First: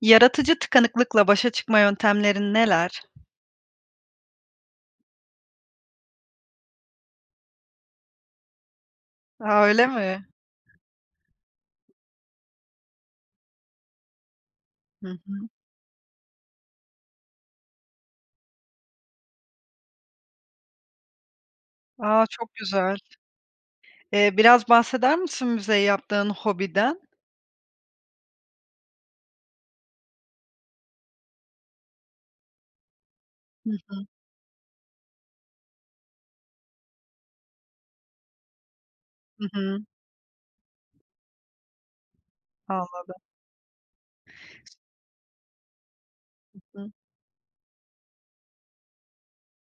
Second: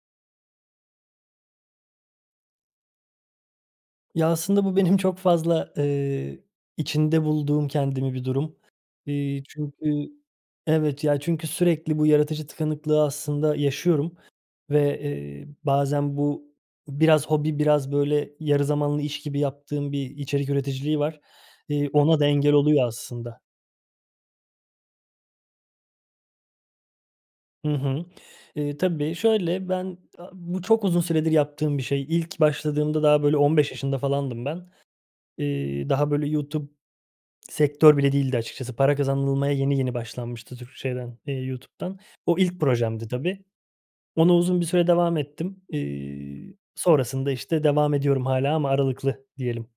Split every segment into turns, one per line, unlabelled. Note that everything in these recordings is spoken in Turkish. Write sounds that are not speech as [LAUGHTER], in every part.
Yaratıcı tıkanıklıkla başa çıkma yöntemlerin neler?
Ya, aslında bu benim çok fazla, eee, içinde bulduğum kendimi bir durum. Eee,
A, öyle
çünkü
mi?
evet ya çünkü sürekli bu yaratıcı tıkanıklığı aslında yaşıyorum ve,
Hı hı.
eee, bazen bu biraz hobi, biraz böyle yarı zamanlı iş gibi yaptığım bir içerik üreticiliği var. Eee, ona
A,
da engel
çok
oluyor
güzel.
aslında.
Eee, biraz bahseder misin bize yaptığın hobiden?
Hı hı. Eee, tabii şöyle, ben a bu çok uzun süredir yaptığım bir şey. İlk başladığımda daha böyle on
Hı
beş yaşında
hı.
falandım ben. Eee, daha böyle YouTube sektör bile değildi açıkçası. Para
Hı
kazanılmaya yeni
hı.
yeni başlanmıştı Türk şeyden, eee, YouTube'dan. O ilk projemdi
Anladım.
tabii. Ona uzun bir süre devam ettim. Eee,
Hı hı.
sonrasında işte devam ediyorum hâlâ ama aralıklı diyelim.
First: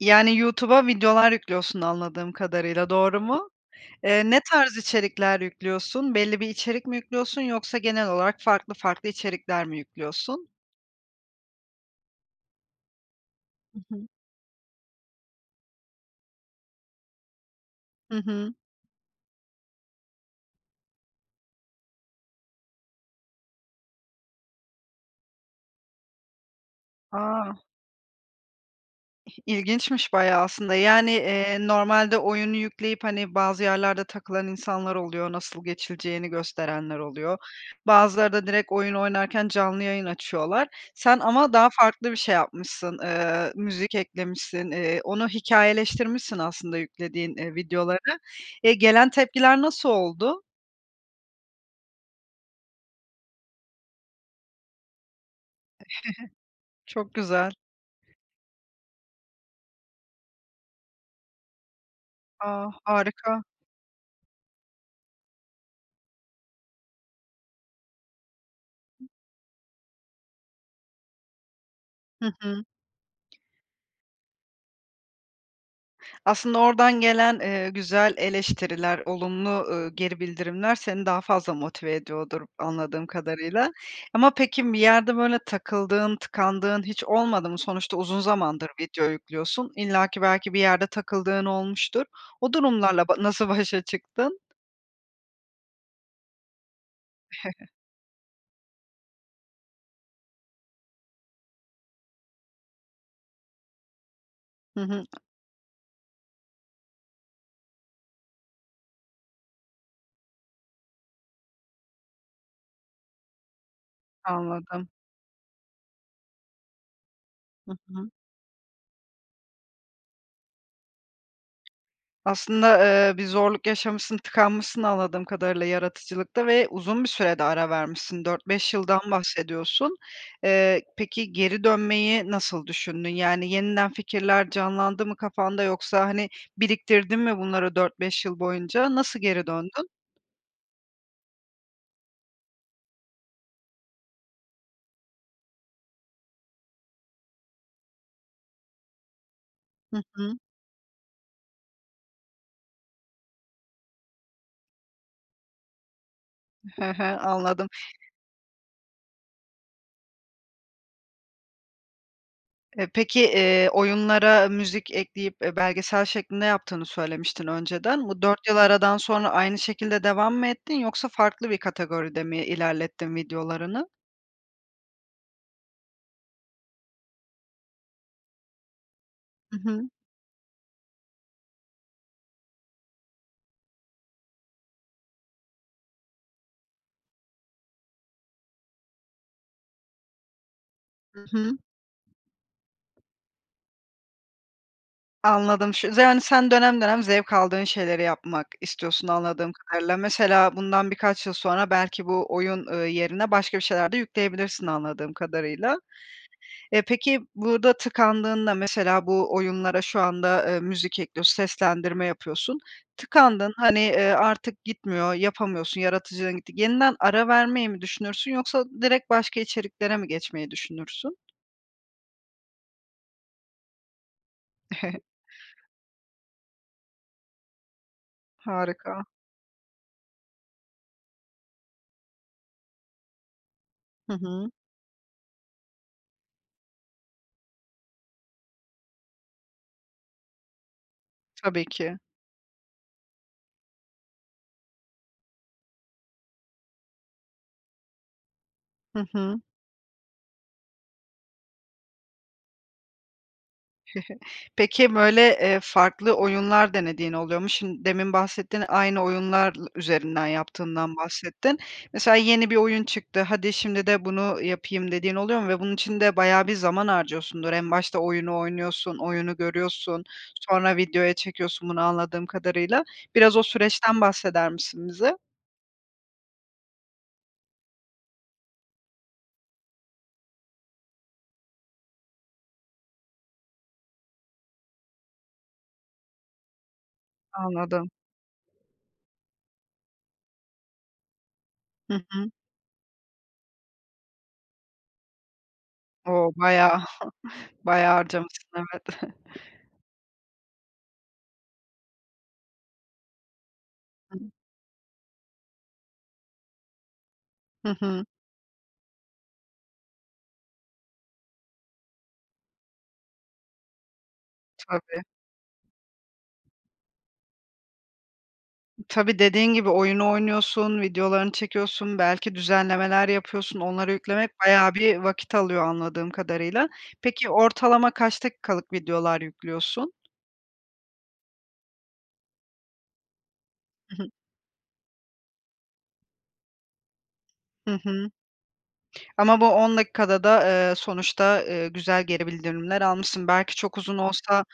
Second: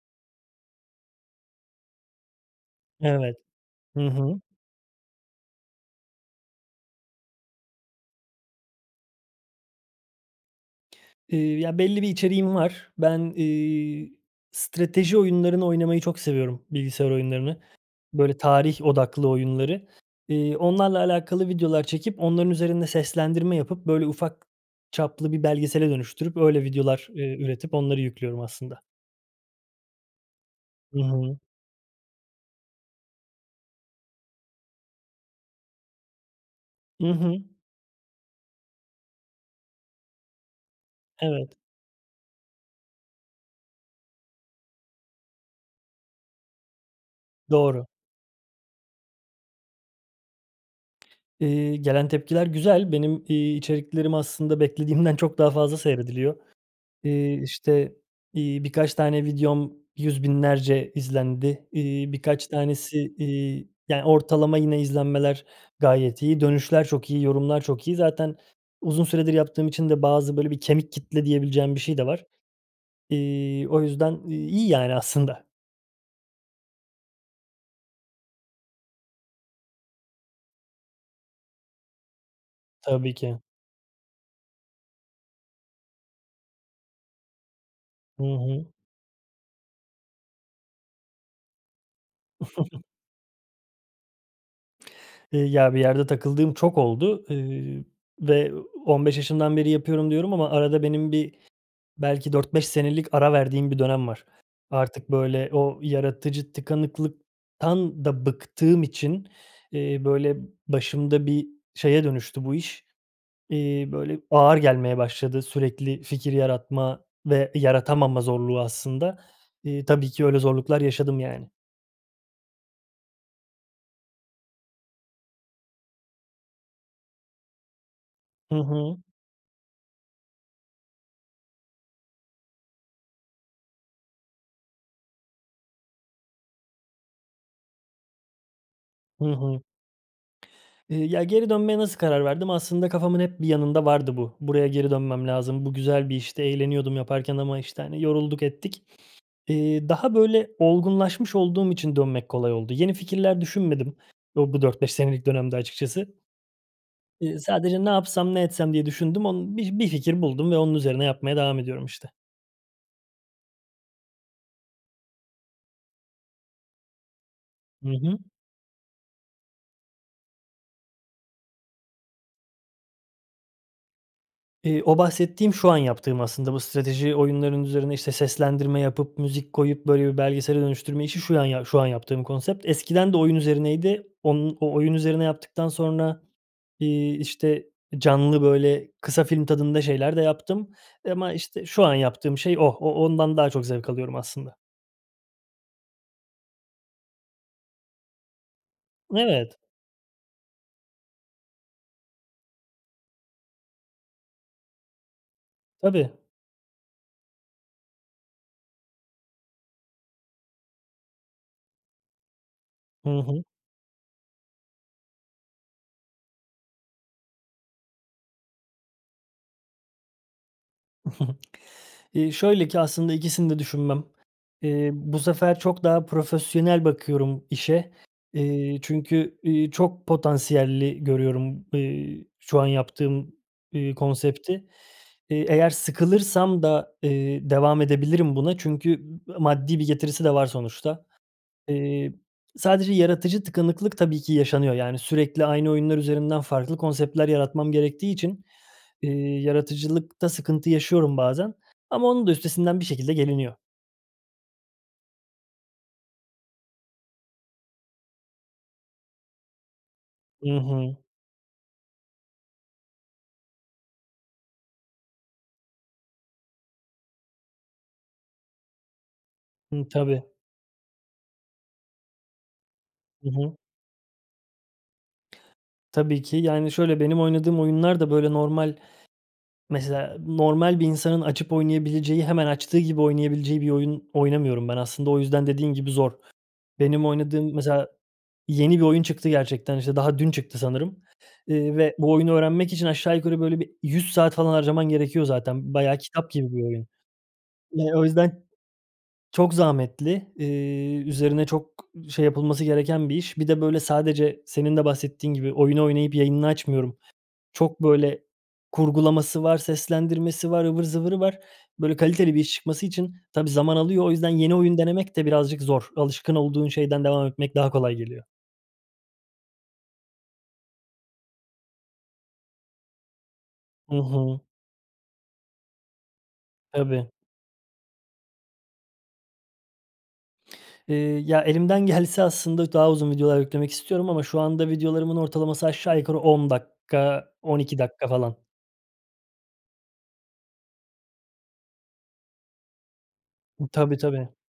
Yani, YouTube'a videolar yüklüyorsun anladığım kadarıyla doğru
Evet.
mu?
Hı
Eee, ne
hı.
tarz içerikler yüklüyorsun? Belli bir içerik mi yüklüyorsun yoksa genel olarak farklı farklı içerikler mi yüklüyorsun?
Eee, ya, belli bir içeriğim var. Ben,
Hı hı.
iii, strateji oyunlarını oynamayı çok seviyorum, bilgisayar oyunlarını.
Hı
Böyle
hı.
tarih odaklı oyunları. Eee, onlarla alakalı videolar çekip, onların üzerinde seslendirme yapıp, böyle, ufak çaplı bir belgesele dönüştürüp, öyle videolar, eee,
A!
üretip onları yüklüyorum aslında.
İh ilginçmiş bayağı aslında,
Hı
yani,
hı.
eee, normalde oyunu yükleyip, hani, bazı yerlerde takılan insanlar oluyor, nasıl geçileceğini gösterenler
I
oluyor.
hı.
Bazıları da direkt oyun oynarken canlı yayın açıyorlar. Sen ama
Evet.
daha farklı bir şey yapmışsın, eee, müzik eklemişsin, eee, onu hikâyeleştirmişsin aslında yüklediğin, eee,
Doğru.
videoları. E, gelen tepkiler nasıl oldu?
Eee, gelen tepkiler güzel. Benim, iii, içeriklerim aslında beklediğimden çok daha fazla seyrediliyor.
[CHUCKLES] Çok
Eee,
güzel.
işte, iii, birkaç tane videom yüz binlerce izlendi. İii, birkaç
A!
tanesi,
Harika.
iii, yani, ortalama yine izlenmeler gayet iyi. Dönüşler çok iyi, yorumlar çok iyi. Zaten uzun süredir yaptığım için de bazı, böyle, bir kemik kitle diyebileceğim bir şey de var.
Hı hı.
İii, o yüzden iyi yani aslında.
Aslında oradan gelen, eee, güzel eleştiriler, olumlu, ııı, geri bildirimler seni daha fazla motive ediyordur anladığım
Tabii ki.
kadarıyla. Ama peki, bir yerde böyle takıldığın, tıkandığın hiç olmadı mı? Sonuçta uzun
Hı hı.
zamandır video yüklüyorsun. İllaki, belki bir yerde takıldığın olmuştur. O
[CHUCKLES]
durumlarla ba nasıl başa çıktın?
Eee, ya, bir yerde takıldığım çok oldu,
[CHUCKLES]
eee, ve "15 yaşından beri yapıyorum." diyorum ama arada benim bir belki 4-5 senelik ara verdiğim bir dönem var.
Hı hı.
Artık, böyle, o yaratıcı tıkanıklıktan da bıktığım için, eee, böyle, başımda bir şeye dönüştü bu iş. Eee, böyle, ağır
Anladım.
gelmeye başladı sürekli fikir yaratma ve
Hı hı.
yaratamama zorluğu aslında. Eee, tabii ki öyle zorluklar yaşadım, yani.
Aslında, eee, bir zorluk yaşamışsın, tıkanmışsın anladığım kadarıyla yaratıcılıkta ve uzun bir süre de ara vermişsin. dört
Hı
beş
hı.
yıldan bahsediyorsun. Eee, peki geri dönmeyi nasıl düşündün? Yani, yeniden fikirler canlandı mı kafanda yoksa, hani, biriktirdin mi bunları 4-5 yıl boyunca? Nasıl
Hı
geri
hı.
döndün?
Eee, ya, geri dönmeye nasıl karar verdim? Aslında kafamın hep bir yanında vardı bu. "Buraya geri dönmem lazım, bu güzel bir işte, eğleniyordum yaparken ama, işte, hani, yorulduk, ettik." Eee,
Hı
daha
hı.
böyle olgunlaşmış olduğum için dönmek kolay oldu. Yeni fikirler düşünmedim o bu 4-5 senelik dönemde açıkçası.
He he.
Eee,
Anladım.
sadece, "Ne yapsam, ne etsem?" diye düşündüm. Onu bi bir fikir buldum ve onun üzerine yapmaya devam ediyorum, işte.
E, peki, eee, oyunlara müzik ekleyip, eee, belgesel şeklinde yaptığını söylemiştin
Hı
önceden.
hı.
Bu 4 yıl aradan sonra aynı şekilde devam mı ettin yoksa farklı bir kategoride mi ilerlettin videolarını?
Eee, o bahsettiğim, şu an yaptığım aslında bu strateji oyunlarının üzerine işte seslendirme yapıp, müzik
Hı
koyup
hı.
böyle bir belgesele dönüştürme işi şu an ya şu an yaptığım konsept. Eskiden de oyun üzerineydi. Onun o oyun üzerine yaptıktan sonra, iii, işte, eee, canlı böyle kısa film tadında şeyler de yaptım, eee,
Hı
ama
hı.
işte şu an yaptığım şey o. O ondan daha çok zevk alıyorum aslında.
Anladım, ş yani sen dönem dönem zevk aldığın şeyleri yapmak istiyorsun anladığım
Evet.
kadarıyla. Mesela bundan birkaç yıl sonra belki bu oyun, eee, yerine başka bir şeyler de yükleyebilirsin anladığım kadarıyla.
Tabii.
Eee, peki burda tıkandığında mesela bu oyunlara şu anda, eee, müzik ekliyor, seslendirme yapıyorsun.
Hı hı.
Tıkandın hani, eee, artık gitmiyor, yapamıyorsun, yaratıcılığın gitti. Yeniden ara vermeyi mi düşünürsün yoksa direkt başka içeriklere mi geçmeyi düşünürsün?
[CHUCKLES] Eee, şöyle ki aslında ikisini de düşünmem. Eee,
[CHUCKLES]
bu sefer çok daha profesyonel bakıyorum işe. Eee,
Harika.
çünkü, eee, çok potansiyelli görüyorum, eee, şu an yaptığım, eee,
Hı hı.
konsepti. Eee, eğer sıkılırsam da, eee, devam edebilirim buna çünkü m maddi bir getirisi de var sonuçta.
Tabii ki.
Eee, sadece yaratıcı tıkanıklık tabii ki yaşanıyor. Yani sürekli aynı oyunlar üzerinden farklı konseptler yaratmam gerektiği için,
Hı
eee,
hı.
yaratıcılıkta sıkıntı yaşıyorum bazen ama onun da üstesinden bir şekilde geliniyor.
[CHUCKLES] Peki böyle, eee, farklı oyunlar denediğin oluyor mu? Şim demin bahsettin aynı oyunlar lı üzerinden
Hı
yaptığından
hı.
bahsettin. Mesela yeni bir oyun çıktı, hadi, şimdi de bunu yapayım, dediğin oluyor mu? Ve bunun içinde bayağı bir zaman harcıyorsundur. En başta oyunu oynuyorsun, oyunu
Hı,
görüyorsun,
tabii.
sonra videoya çekiyorsun bunu anladığım kadarıyla.
Hı
Biraz o
hı.
süreçten bahseder misin bize?
Tabii ki. Yani şöyle, benim oynadığım oyunlar da böyle normal, mesela normal bir insanın açıp oynayabileceği, hemen açtığı gibi oynayabileceği bir oyun oynamıyorum ben. Aslında o yüzden dediğin gibi zor. Benim oynadığım mesela
Anladım.
yeni bir oyun çıktı gerçekten. İşte daha dün çıktı sanırım, eee,
Hı
ve bu
hı.
oyunu öğrenmek için aşağı yukarı böyle bir 100 saat falan harcaman gerekiyor zaten. Bayağı kitap
O!
gibi bir
Bayağı,
oyun.
[CHUCKLES]
Eee,
bayağı
o yüzden
harcamışsın, evet.
çok
[CHUCKLES]
zahmetli. Eee, üzerine çok şey yapılması gereken bir iş. Bir de böyle
[UNINTELLIGIBLE]
sadece senin de bahsettiğin gibi oyunu oynayıp yayınını açmıyorum.
Hı
Çok
hı.
böyle kurgulaması var, seslendirmesi var, ıvır zıvırı var. Böyle kaliteli bir iş çıkması için tabii zaman alıyor. O yüzden yeni oyun
Tabii.
denemek de birazcık zor. Alışkın olduğun şeyden devam etmek daha kolay geliyor.
Tabii, dediğin gibi, oyunu oynuyorsun, videolarını çekiyorsun, belki düzenlemeler yapıyorsun, onlara
Hı
yüklemek
hı.
bayağı bir vakit alıyor anladığım kadarıyla.
Tabii.
Peki ortalama kaç dakikalık videolar yüklüyorsun?
Eee, ya, elimden gelse aslında daha uzun videolar yüklemek istiyorum
[CHUCKLES]
ama şu anda videolarımın ortalaması aşağı yukarı 10 dakika, on
Hı
iki dakika
hı.
falan.
Ama bu 10 dakikada da, eee, sonuçta, ııı, güzel geri bildirimler almışsın. Belki çok
Tabii,
uzun
tabii.
olsa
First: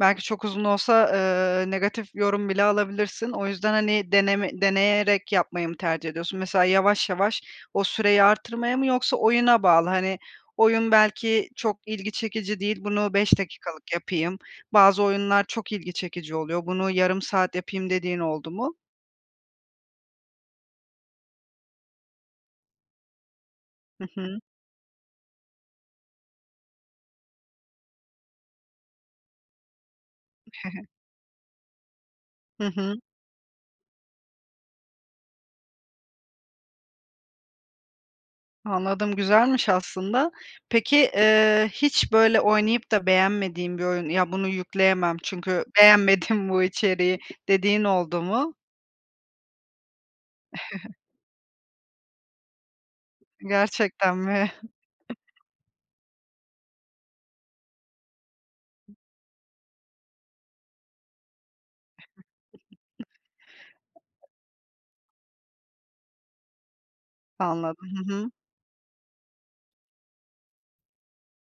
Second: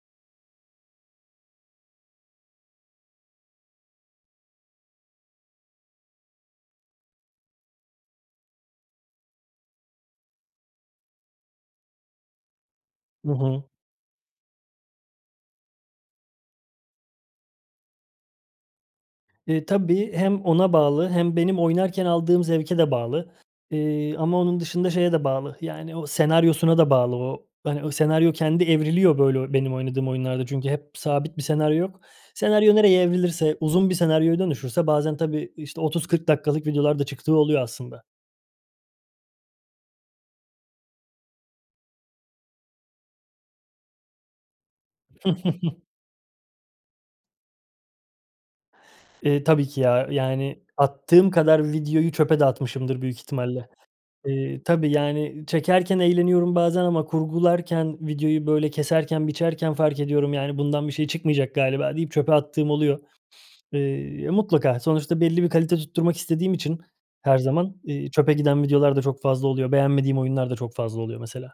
belki çok uzun olsa, ııı, negatif yorum bile alabilirsin. O yüzden, hani, deneme deneyerek yapmayı mı tercih ediyorsun? Mesela yavaş yavaş o süreyi arttırmaya mı yoksa oyuna bağlı, hani, "Oyun belki çok ilgi çekici değil bunu
Hı
5
hı.
dakikalık yapayım. Bazı oyunlar çok ilgi çekici oluyor. Bunu yarım saat yapayım." dediğin oldu mu?
Eee, tabii. Hem ona bağlı hem benim oynarken aldığım zevke de bağlı,
Hı
eee, ama
hı.
onun dışında şeye de bağlı, yani, o senaryosuna da bağlı. O, hani, o senaryo kendi evriliyor, böyle, benim oynadığım oyunlarda çünkü
[CHUCKLES]
hep sabit bir senaryo yok.
Hı
Senaryo
hı.
nereye evrilirse, uzun bir senaryoya dönüşürse bazen, tabii, işte, 30-40 dakikalık videolar da çıktığı oluyor aslında.
Anladım. Güzelmiş aslında. Peki, eee, hiç böyle oynayıp da beğenmediğim bir oyun, "Ya, bunu yükleyemem çünkü
[CHUCKLES]
beğenmedim bu içeriği." dediğin oldu mu?
Eee, tabii ki ya. Yani
[CHUCKLES]
attığım kadar videoyu çöpe de atmışımdır büyük ihtimalle.
Gerçekten mi?
Eee, tabii,
[CHUCKLES]
yani, çekerken eğleniyorum bazen ama kurgularken, videoyu, böyle, keserken, biçerken, fark ediyorum, yani, "Bundan bir şey çıkmayacak galiba." deyip çöpe attığım oluyor. Eee, mutlaka, sonuçta belli bir kalite tutturmak istediğim için her zaman,
Anladım.
iii,
Hı hı.
çöpe giden videolar da çok fazla oluyor. Beğenmediğim oyunlar da çok fazla oluyor mesela.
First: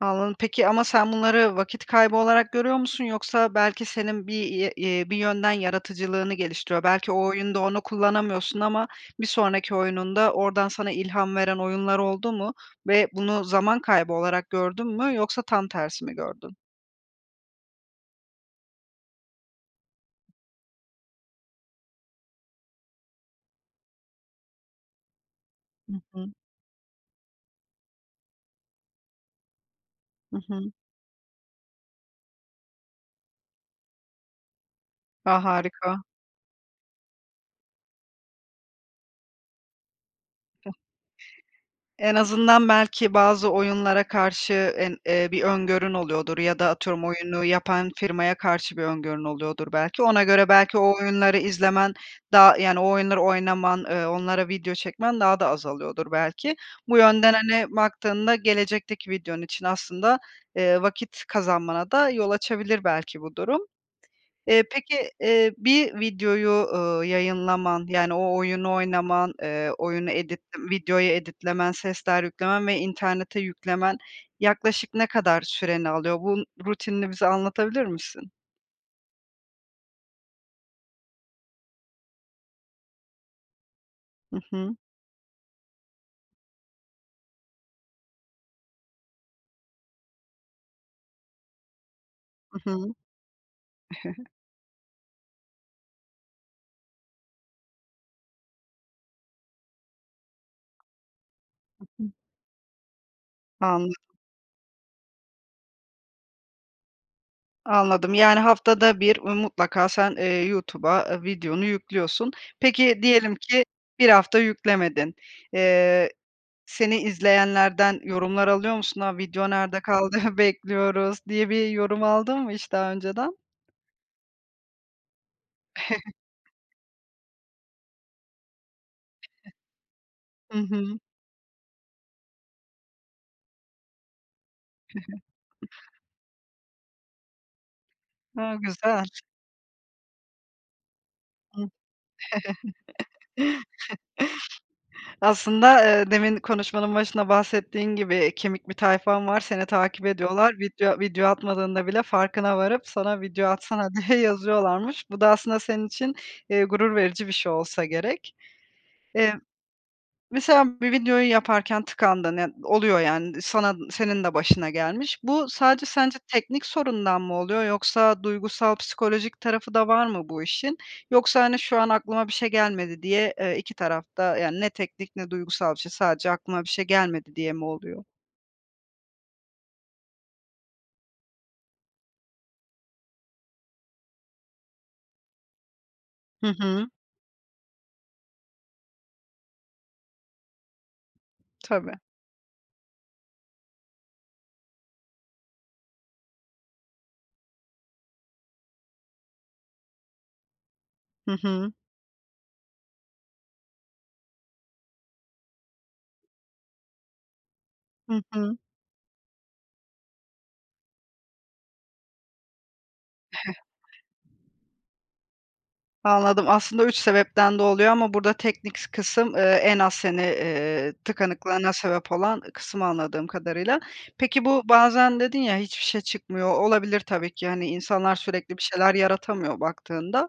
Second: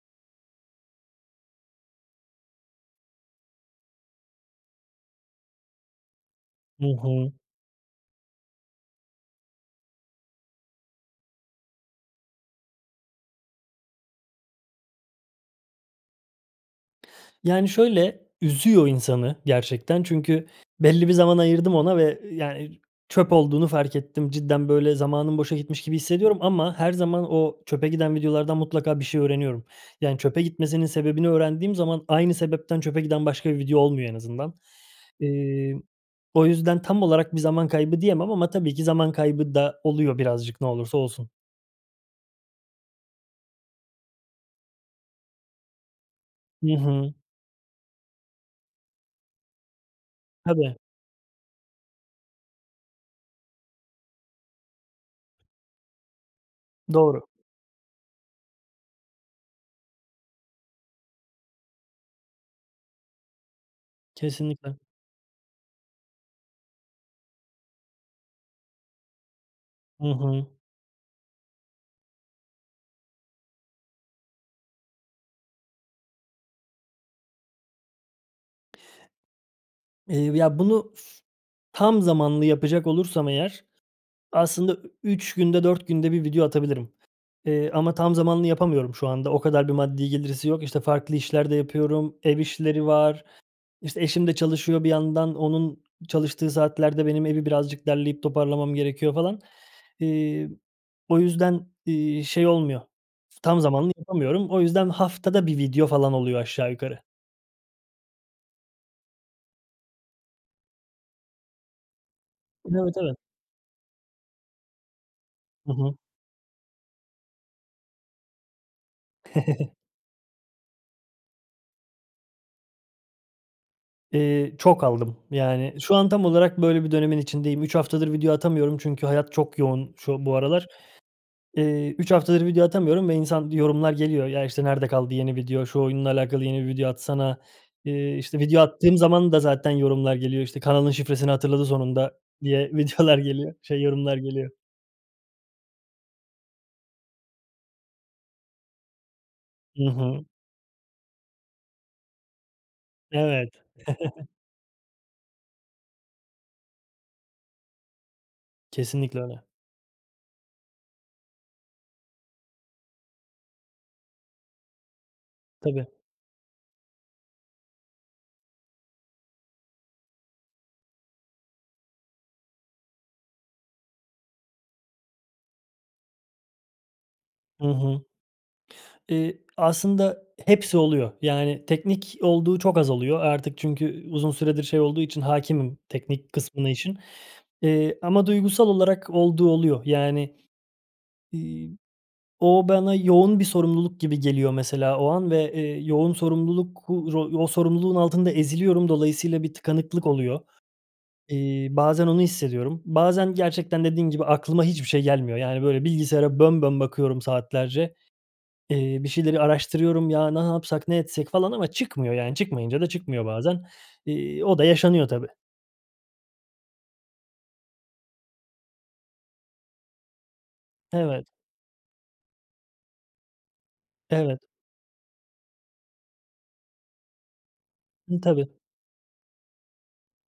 Anladım, peki, ama sen bunları vakit kaybı olarak görüyor musun yoksa belki senin bir ye ye bir yönden yaratıcılığını geliştiriyor?
Hı
Belki o
hı.
oyunda onu kullanamıyorsun ama bir sonraki oyununda oradan sana ilham veren oyunlar oldu mu ve bunu zaman kaybı olarak gördün mü yoksa tam tersi mi gördün?
Yani şöyle, üzüyor insanı gerçekten. Çünkü belli bir zaman ayırdım ona ve, yani, çöp olduğunu fark ettim. Cidden böyle zamanım boşa gitmiş gibi
Hı hı.
hissediyorum ama her zaman o çöpe giden videolardan mutlaka bir şey öğreniyorum. Yani,
Hı
çöpe
hı.
gitmesinin sebebini öğrendiğim zaman aynı sebepten çöpe giden başka bir video olmuyor en azından.
A,
Iıı,
harika.
o yüzden tam olarak bir zaman kaybı diyemem ama tabii ki zaman kaybı da oluyor birazcık ne olursa olsun.
En azından belki bazı oyunlara karşı, en eee, bir öngörün oluyordur ya da
Hı
atıyorum
hı.
oyunu yapan firmaya karşı bir öngörün oluyordur belki, ona göre
Tabii.
belki o oyunları izlemen daha, yani, o oyunları oynaman, ııı, onlara video çekmen daha da azalıyordur belki. Bu
Doğru.
yönden, hani, baktığında gelecekteki videon için aslında, eee, vakit kazanmana da yol açabilir belki bu durum. Eee,
Kesinlikle.
peki, eee, bir videoyu, ııı, yayınlaman, yani, o oyunu oynaman, eee,
Hı
oyunu edit
hı.
videoyu edit'lemen, sesler yüklemen ve internete yüklemen yaklaşık ne kadar süreni alıyor? Bu n rutinini bize anlatabilir misin?
Eee, ya bunu f tam zamanlı yapacak olursam eğer,
Hı
aslında
hı.
ü 3 günde 4 günde 1 video atabilirim, eee, ama tam zamanlı yapamıyorum şu anda. O kadar bir maddi getirisi yok. İşte farklı işler de yapıyorum, ev
Hı
işleri
hı.
var, işte eşim
[CHUCKLES]
de çalışıyor bir yandan; onun çalıştığı saatlerde benim evi birazcık derleyip toparlamam gerekiyor falan. İii, o yüzden,
[UNINTELLIGIBLE]
iii, şey olmuyor, tam zamanlı
Anladım.
yapamıyorum. O yüzden haftada 1 video falan oluyor aşağı yukarı.
Anladım yani haftada 1 mutlaka sen, eee, YouTube'a, eee, videonu yüklüyorsun.
Evet,
Peki
evet.
diyelim ki 1 hafta yüklemedin,
Hı hı.
eee, seni izleyenlerden yorumlar alıyor musun? "A! Video
[CHUCKLES]
nerde kaldı? Bekliyoruz." diye bir yorum aldın mı hiç daha önceden?
Eee, çok aldım. Yani şu an
[CHUCKLES]
tam olarak böyle bir dönemin içindeyim. 3 haftadır video atamıyorum çünkü hayat çok yoğun şu, bu
Hı
aralar.
hı.
Eee, 3 haftadır video atamıyorum ve insan yorumlar geliyor. "Ya, işte, nerede
Hı hı.
kaldı yeni video, şu oyunla alakalı yeni bir video atsana." Eee, işte
A!
video attığım
Güzel.
zaman da zaten yorumlar geliyor, işte "Kanalın şifresini hatırladı
[UNINTELLIGIBLE]
sonunda." diye videolar geliyor,
[CHUCKLES]
şey yorumlar geliyor.
Aslında, eee, demin konuşmanın başında bahsettiğin gibi, eee, kemik bir tayfan var, seni
Hı
takip
hı.
ediyorlar. Video video atmadığında bile farkına varıp sana video
Evet.
atsana diye
[CHUCKLES]
yazıyorlarmış. Bu da aslında senin için, eee, gurur verici bir şey olsa gerek.
Kesinlikle
Eee,
öyle.
mesela bir videoyu yaparken tıkandın, ya oluyor yani sana, senin de başına gelmiş. Bu
Tabii.
sadece sence teknik sorundan mı oluyor yoksa duygusal, psikolojik tarafı da var mı bu işin? Yoksa hani şu an aklıma bir şey gelmedi diye, eee, 2 taraf da yani ne teknik ne duygusal bir şey, sadece aklıma bir şey gelmedi diye mi
Hı hı.
oluyor?
Eee, aslında hepsi oluyor. Yani teknik olduğu çok az oluyor. Artık çünkü u uzun süredir şey olduğu için hâkimim teknik
Hı
kısmını
hı.
işin, eee, ama duygusal olarak olduğu oluyor. Yani, iii,
Tabii.
o bana yoğun bir sorumluluk gibi geliyor mesela o an ve, eee, yoğun sorumluluk u ro o sorumluluğun altında eziliyorum dolayısıyla bir tıkanıklık oluyor.
Hı hı.
İii, bazen onu hissediyorum. Bazen gerçekten dediğin gibi, aklıma hiçbir şey gelmiyor. Yani böyle bilgisayara bön bön bakıyorum saatlerce.
Hı hı.
Eee, bir şeyleri araştırıyorum. Ya ne yapsak, ne etsek falan ama çıkmıyor yani çıkmayınca da çıkmıyor bazen. İii, o da
[CHUCKLES]
yaşanıyor tabii.
Anladım aslında 3 sebepten de oluyor ama burda teknik s kısım, eee, en az hani, eee,
Evet.
tıkanıklığına sebep olan kısım anladığım kadarıyla.
Evet.
Peki bu bazen dedin ya hiçbir şey çıkmıyor. Olabilir tabii ki hani insanlar
N
sürekli
tabii.
bir şeyler yaratamıyor baktığında.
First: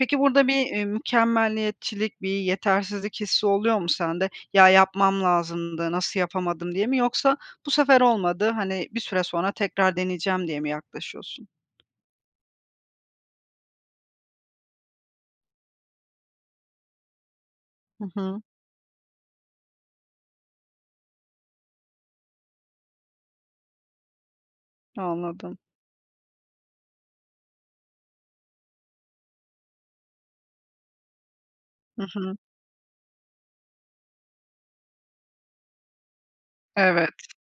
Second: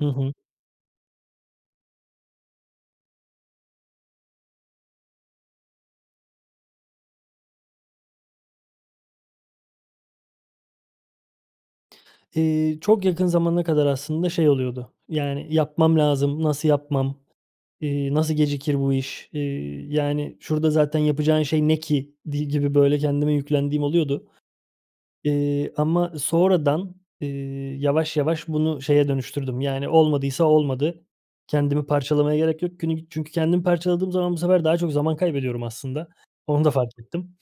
Hı hı.
burda bir, eee, mükemmeliyetçilik, bir yetersizlik hissi oluyor mu sende? "Ya, yapmam lazımdı nasıl yapamadım!" diye mi yoksa "Bu sefer olmadı.", hani, "Bir süre sonra tekrar deneyeceğim." diye mi yaklaşıyorsun?
Eee, çok yakın zamana kadar aslında şey oluyordu. Yani "Yapmam lazım, nasıl yapmam!",
Hı
iii, "Nasıl
hı.
gecikir bu iş!", iii, yani "Şurada zaten yapacağın şey ne ki?" idi gibi, böyle kendime yüklendiğim oluyordu,
Anladım.
eee, ama sonradan, eee, yavaş yavaş bunu şeye dönüştürdüm: Yani "Olmadıysa olmadı. Kendimi
Hı
parçalamaya
hı.
gerek yok." Günü çünkü kendimi parçaladığım zaman bu sefer daha çok zaman kaybediyorum aslında. Onu da fark
Evet.
ettim.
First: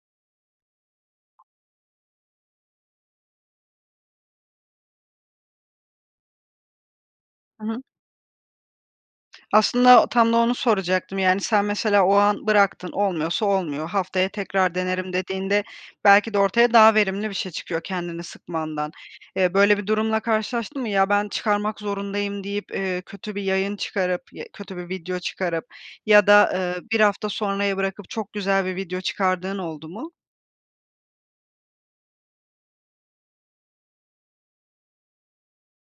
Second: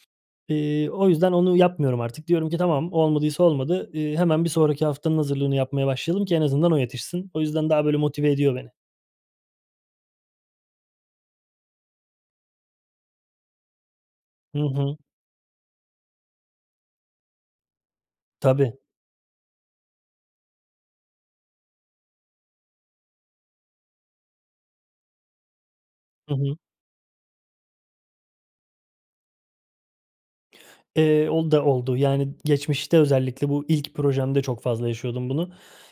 Eee, o yüzden onu yapmıyorum artık. Diyorum ki: "Tamam, olmadıysa olmadı, ııı, hemen bir sonraki haftanın hazırlığını yapmaya başlayalım ki en azından o yetişsin." O
Hı
yüzden
hı.
daha böyle motive ediyor beni.
Aslında tam da onu soracaktım: Yani sen mesela o an bıraktın, olmuyorsa olmuyor, haftaya
Hı
tekrar
hı.
denerim, dediğinde belki de ortaya daha verimli bir şey çıkıyor kendini
Tabii.
sıkmandan. Eee, böyle bir durumla karşılaştın mı? "Ya, ben çıkarmak zorundayım." deyip, eee, kötü bir yayın çıkarıp ya kötü bir video çıkarıp ya
Hı
da,
hı.
ııı, 1 hafta sonraya bırakıp çok güzel bir video çıkardığın oldu mu?
Eee, o da oldu yani geçmişte özellikle bu ilk projemde çok fazla yaşıyordum bunu.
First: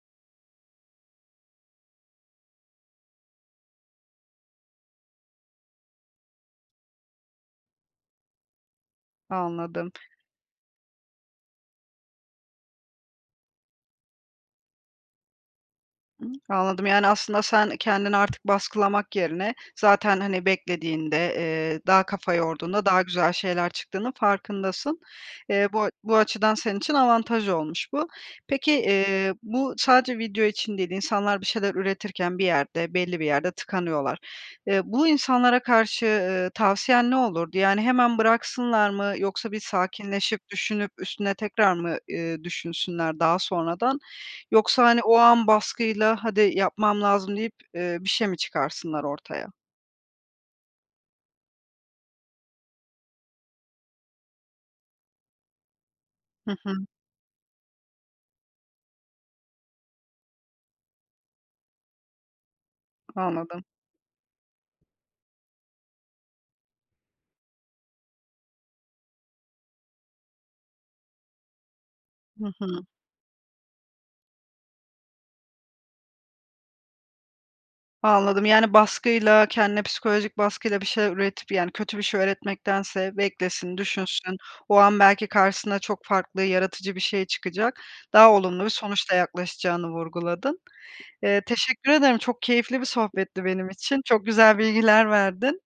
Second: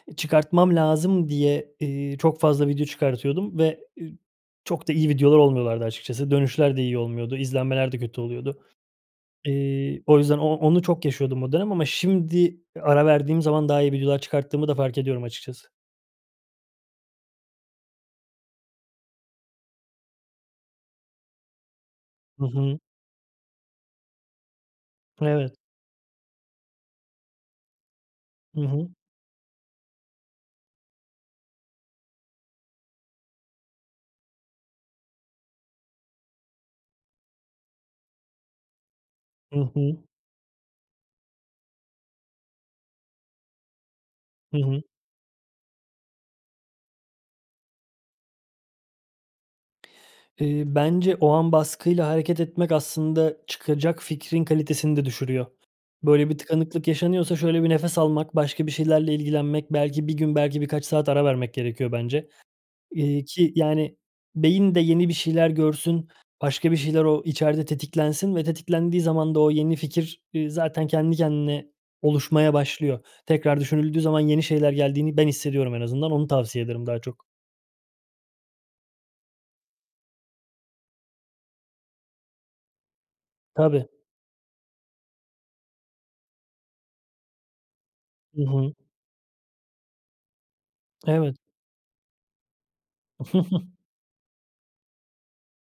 Eee, çıkartmam lazım diye, eee, çok fazla video çıkartıyordum ve, eee, çok da iyi videolar olmuyorlardı açıkçası. Dönüşler de iyi olmuyordu, izlenmeler de kötü oluyordu.
Anladım.
Eee, o yüzden o onu çok yaşıyordum o dönem ama şimdi ara verdiğim zaman daha iyi videolar çıkarttığımı da fark ediyorum açıkçası.
Iıı, anladım yani aslında sen kendini artık baskılamak yerine zaten hani beklediğinde, eee, daha kafa
Hı hı.
yorduğunda daha güzel şeyler çıktığının farkındasın.
Evet.
Eee, bu a bu açıdan senin için avantaj olmuş bu.
Hı
Peki,
hı.
eee, bu sadece video için değil, insanlar bir şeyler üretirken bir yerde belli bir yerde tıkanıyorlar. Eee, bu insanlara karşı, ııı, tavsiyen ne olurdu? Yani hemen bıraksınlar mı yoksa bir
Hı hı.
sakinleşip düşünüp üstüne tekrar mı, ııı, düşünsünler daha sonradan?
Hı hı.
Yoksa hani o an baskıyla "Hadi, yapmam lazım!" deyip, eee, bir şey mi çıkarsınlar ortaya?
Eee, bence o an baskıyla hareket etmek aslında çıkacak fikrin kalitesini de düşürüyor. Böyle bir
Hı hı.
tıkanıklık yaşanıyorsa şöyle bir nefes almak, başka bir şeylerle ilgilenmek, belki 1 gün, belki birkaç saat ara vermek gerekiyor bence. Eee, ki,
Anladım.
yani, beyin de yeni bir şeyler görsün, başka bir şeyler o içeride tetiklensin ve tetiklendiği zaman da o yeni fikir, eee, zaten kendi kendine
Hı
oluşmaya
hı.
başlıyor. Tekrar düşünüldüğü zaman yeni şeyler geldiğini ben hissediyorum en azından, onu tavsiye ederim daha çok.
Anladım, yani, baskıyla, kendine psikolojik baskıyla bir şeyler üretip, yani, kötü bir şey üretmektense beklesin,
Tabii.
düşünsün, o an belki karşısına çok farklı yaratıcı bir şey çıkacak, daha
I hı.
olumlu bir sonuçla yaklaşacağını vurguladın.
Evet.
Eee, teşekkür ederim. Çok keyifli bir sohbetti benim
[CHUCKLES]
için, çok güzel bilgiler verdin.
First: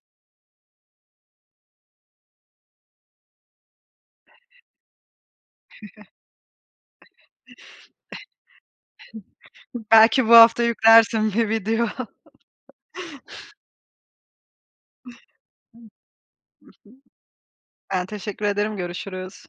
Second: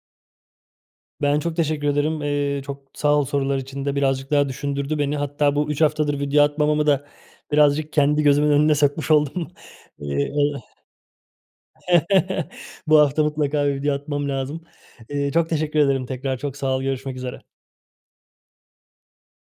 Ben çok teşekkür ederim. Eee, çok sağ ol sorular için de. Birazcık daha düşündürdü beni hatta bu 3 haftadır video atmamamı da birazcık kendi gözümün önüne sokmuş oldum.
[CHUCKLES] Belki
Eee,
bu hafta yüklersin bir video.
[CHUCKLES]
[CHUCKLES]
bu hafta mutlaka bir video atmam lazım. Eee, çok teşekkür
[UNINTELLIGIBLE]
ederim tekrar. Çok sağ ol, görüşmek üzere.
Ben teşekkür ederim, görüşürüz.